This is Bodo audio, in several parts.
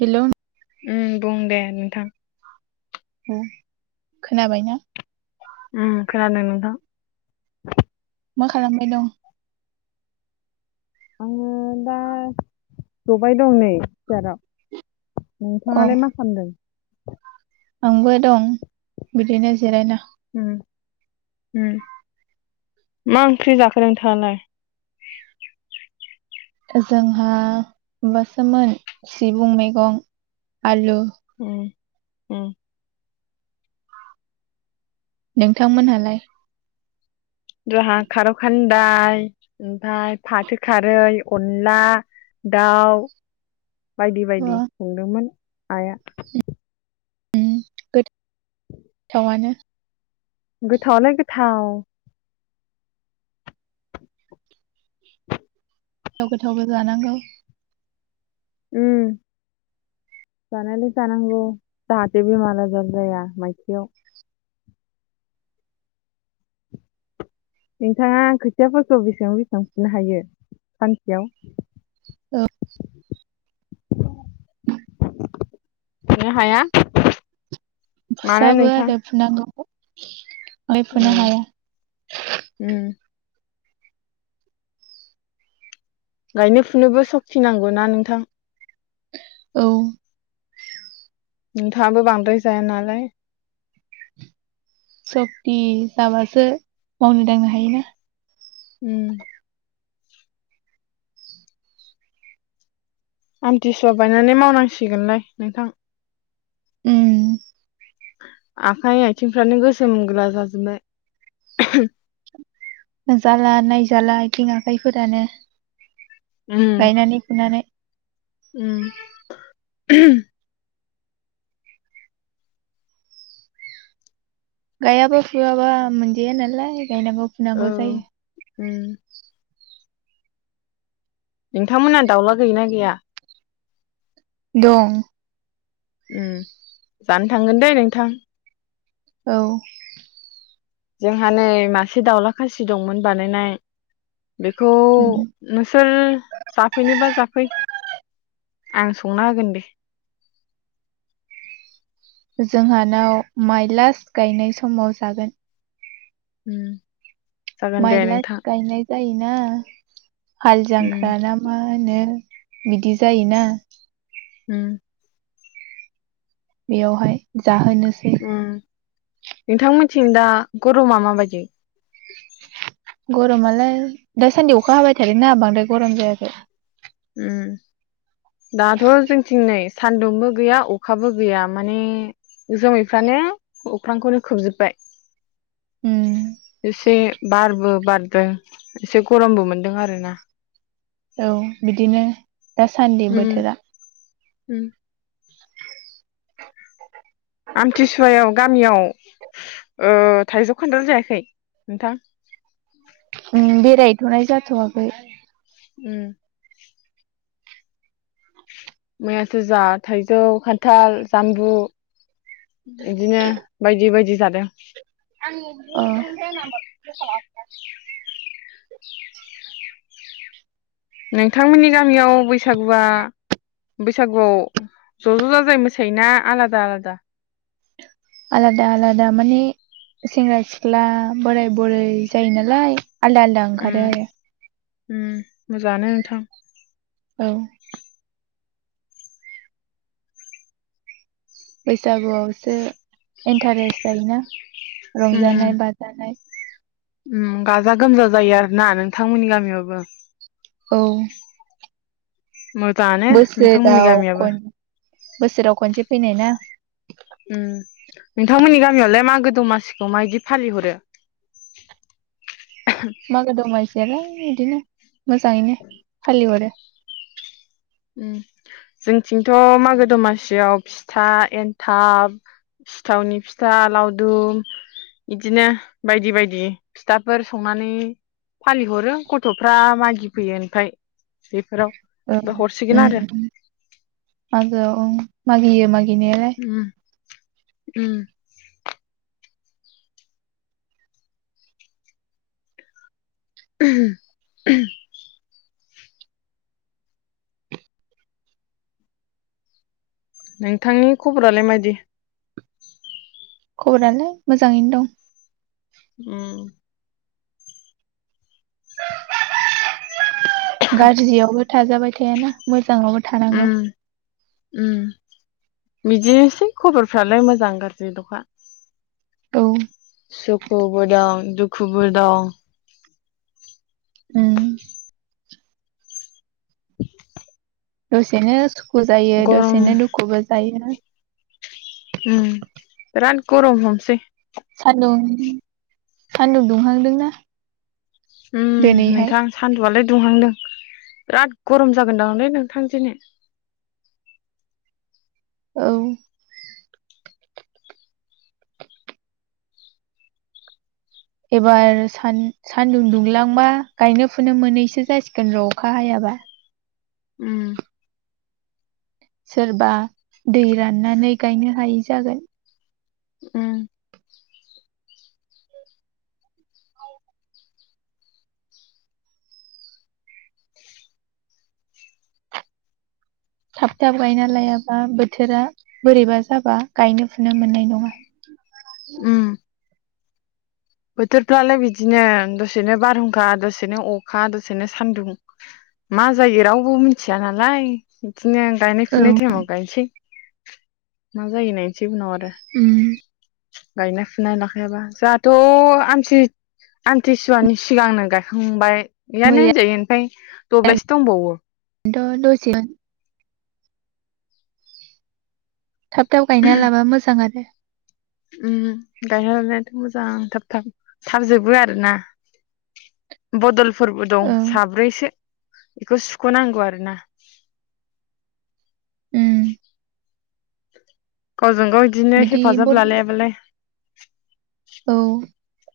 हेलो उम बुं दे नोंथां। औ खोनाबायना? उम खोनादों नोंथां मा खालामबाय दं आङो दा जबाय दं नै सियाराव अ नोंथाङालाय मा खालामदों [inaudible] आंबो दं बिदिनो जिरायना । उम उम मा ओंख्रि जाखो नोंथाङालाय? जोंहा माबासोमोन सिबुं मैगं आलु । उम ओम नोंथांमोनहालाय? जोहा खार' खान्दाय ओमफ्राय फाथो खारै अनला दाउ बायदि अ बायदि संदोंमोन आइया । ओम गो थावानो । गोथावालाय गोथाव । थाव गोथावबो जानांगौ । उम जानायालाय जानांगौ जाहाथे बेमार आजार जाया मानसिनाव । नोंथाङा खोथिया फोरखौ बेसेबां बेसेबां फिनो हायो सानसेयाव? औ । नो हाया मानो फुसाबो नोंथां आरो फुनांगौ [unintelligible] बांद्राय फुनो उम हाया । उम गायनो फुनोबो सक्ति नांगौना नोंथां । औ । नोंथाङाबो बांद्राय जाया नालाय सक्ति थाबासो मावनो दांनो हायोना । उम आमथिसुवा बायनानै मावनांसिगोनलाय नोंथां । उम आखाइ आयथिंफ्रानो गोसोम गोला जाजोबबाय । होनजाला नायजाला आयथिं आखाइफोरानो उम गायनानै फुनानै । उम गायाबा फुवाबा मोनजाया नालाय गायनांगौ औ फुनांगौ जायो । उम नोंथांमोनहा दाउला गैना गैया? दं । ओम जानो थांगोन दे नोंथां । औ जोंहा नै मासे दावउला खासि दंमोन बानायनाय बेखौ उम नोंसोर जाफैनोबा जाफै आं संना होगोन दे । जोंहानाव माइ लास्ट गायनाय समाव जागोन । उम । माइलाय गायनाय जायो ना। हाल उम जांख्रााना मा होनो। बिदि जायोना। उम बेयावहाय। जाहोनोसै। उम नोंथांमोनथिं दा गरमा माबायदि गरमालाय दासान्दि अखा हाबाय थादों ना बांद्राय गरम जायाखै। उम दाथ' जोंथिं नै सान्दुंबो गैया अखाबो गैया माने जोमैफ्रानो अख्रांखौनो खोबजोबाय उम एसे बारबो बारदों एसे गरमबो मोनदों आरोना। औ बिदिनो। दासान्दि उम बोथोरा। उम। [inaudible] आमथिसुवायाव गामियाव ओ थाइजौ खान्थाल जायाखै नोंथां उम बेरायहैथ'नाय जाथ'वाखै। उम मैयासो जा थाइजौ खान्थाल जामबु बिदिनो बायदि बायदि जादों। ओ। [inaudible] नोंथांमोननि गामियाव बैसागुआ बैसागुआव ज' ज' जाजाय मोसायोना आलादा आलादा आलादा आलादा माने सेंग्रा सिख्ला बोराय बुरै जायो नालाय। आलदा आलदा ओंखारो। उम उम। मोजाङानो नोंथां। औ बैसागुआवसो इन्टारेस्ट जायोना उम रंजानाय बाजानाय। उम गाजा गोमजा जायो आर ना नोंथांमोननि गामियावबो उम मोजाङानो नोंथांमोननि गामियाबो। खन बोसोराव खनसे फैनाय ना। उम नोंथांमोननि गामियावलाय मागो दमासिखौ मायदि फालिहरो मागो दमासियालाय। इदिनो। मोजाङैनो फालिहरो। ओ जोंथिंथ' मागो दमासियाव फिथा एन्थाब सिथावनि फिथा लावदुम बिदिनो बायदि बायदि फिथाफोर संनानै फालिहरो गथ'फ्रा मागि फैयो ओमफ्राय बेफोराव। ओ बा हरसिगोन उम आरो ओ मागो ओं। मागियो मागि गिनायालाय उम उम [inaudible] नोंथांनि खबरालाय मायदि? खबरानो मोजाङैनो दं। उम गाज्रियावबो थाजाबाय थायाना मोज जाङावबो थानांगौ। उम उम बिदिनोसै खबरफ्रालाय मोजां गाज्रि दफा औ सुखुबो दं दुखुबो दं। उम [inaudible] दसेनोस सु खु जायो गरम दसेनो दुखुबो जायो। उम बिराद गरम हमसेै। सानदुं सानदुं दुंहांदोंना उम दिनैहाय नोंथां सान्दुंआलाय दुंहांदों बिराद गरम जागोन दांलै नोंथां दिनि औ एबार सान सानदुं दुंलांबा गायनो फुनो मोनैसो जासिगोन र' अखा हायाबा उम सोरबा दै राननानै गायनो हायै जागोन। उम थाब थाब गायना लायाबा बोथोरा बोरैबा जाबा गायनो फुनो मोननाय नङा। उम बोथोरफ्रालाय बिदिनो दसेनो बारहुंखा दसेनो अखा दसेनो सान्दुं मा जायो रावबो मिथिया नालाय। दिनो गायनाय औ फुनाय टाइमाव गायसै। मा जायो नायसै उनाव आथ उम गायनाय फुनाय लाखायाबा जाहाथ' थ' आमथि आमथिसुवानि सिगांनो गायखांबाय। गैयानो मैयाथ' होनजायो ओमफाय दब्लायसे दंबावो। अ दसेनो थाब थाब गायना लाबा मोजां आरो उम गायना लानायाथ' मोजां थाब थाब थाब जोबो आरो ना बदलफोरबो दं औ साब्रैसो बेखौ सुख'नांगौ आरो ना उम गावजों गाव इदिनो बिदि हेफाजाब बद लालायाबालाय [inaudible] औ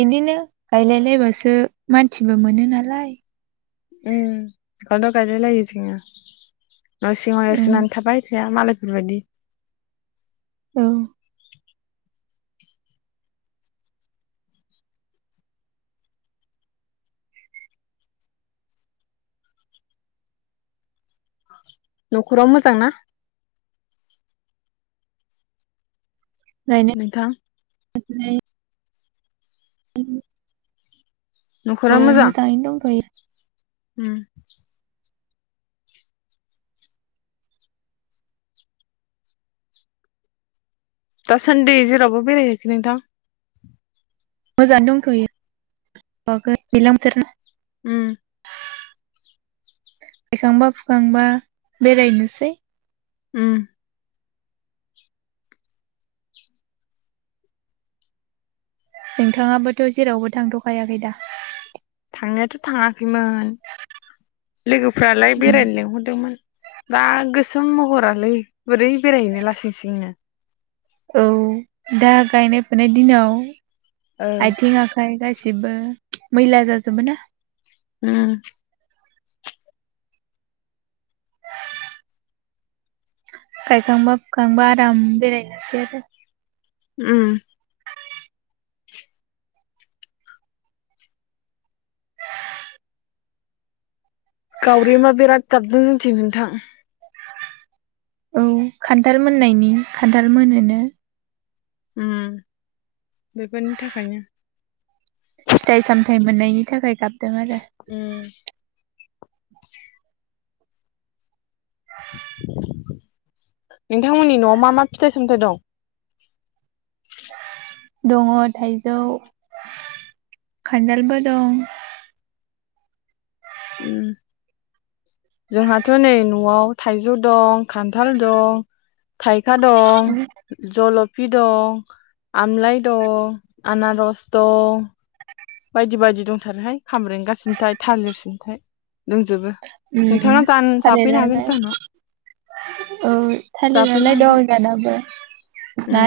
बिदिनो गायलायलायबासो मानसिबो मोनो नालाय उम फाला गायलायलायो जोंना न सिङाव उम एरसोनानै थाबाय मालायफोर बायदि औ न'खराव मोजां ना नोंथां मनाय [inaudible] [unintelligible] न'खरा औ मोजां मोजङैनै दंथयो उम दा सनडि जेरवबो बेरायहैनयाखै नोंथां मोजाङ दंथ'यो दैलांथोरना [inaudible] [unintelligible] उ गायखांबा फुखांबा बेरायनोसै उ नोंथाङाबोथ' जेरावबो थांथ'खायाखै दा थांनायाथ' थाङाखै लोगोफ्रालाय बेरायनो लिंहरदोंमोन दा गोसो महरालै बोरै बेरायहैनो लासिंसिं नो औ दा गायनाय फुनाय दिनाव आथिं आखाइ गासिबो मैला जाजोबो ना [inaudible] [unintelligible] गायखांबा फुखांबा आराम बेरायनोसै आरो उम गावरिमा बिराद गाबदों जोंथि नोंथां औ खान्थाल मोननायनि खान्थाल मोनोनो उ बेफोरनि थाखायनो फिथाइ सामथायाइ मोननायनि थाखाय गाबदों आरो उम नोंथांमोननि न'आव मा मा फिथाइ सामथाइ दं दङ थाइजौ खान्थालबो दं जोंहाथ' नै न'आव थाइजौ दं खान्थाल दं खा दं जल फि दं आमलााय दं, आनारस दं बायदि बायदि दंथारोहाय खामब्रेंगा सिनथाय थालिर सिनथाय जाफैनो हागोन थालिरालाय जाहानाव औ जाफैनो थालिरालाय हागोन दं दानाबो उम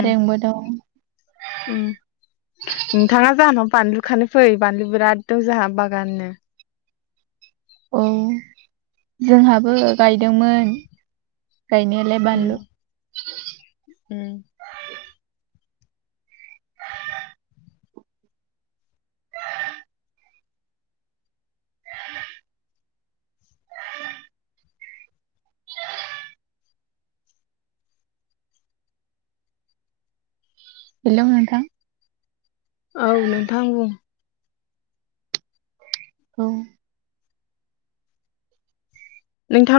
उम नोंथाङा जोहानाव बानलु खानो फै बानलु बिराद दं जोंहा बागाननो औ जोंहाबो गायदोंमोन गायनायालाय उम बानलु उम। हेल' नोंथां औ नोंथां बुं औ। नोंथां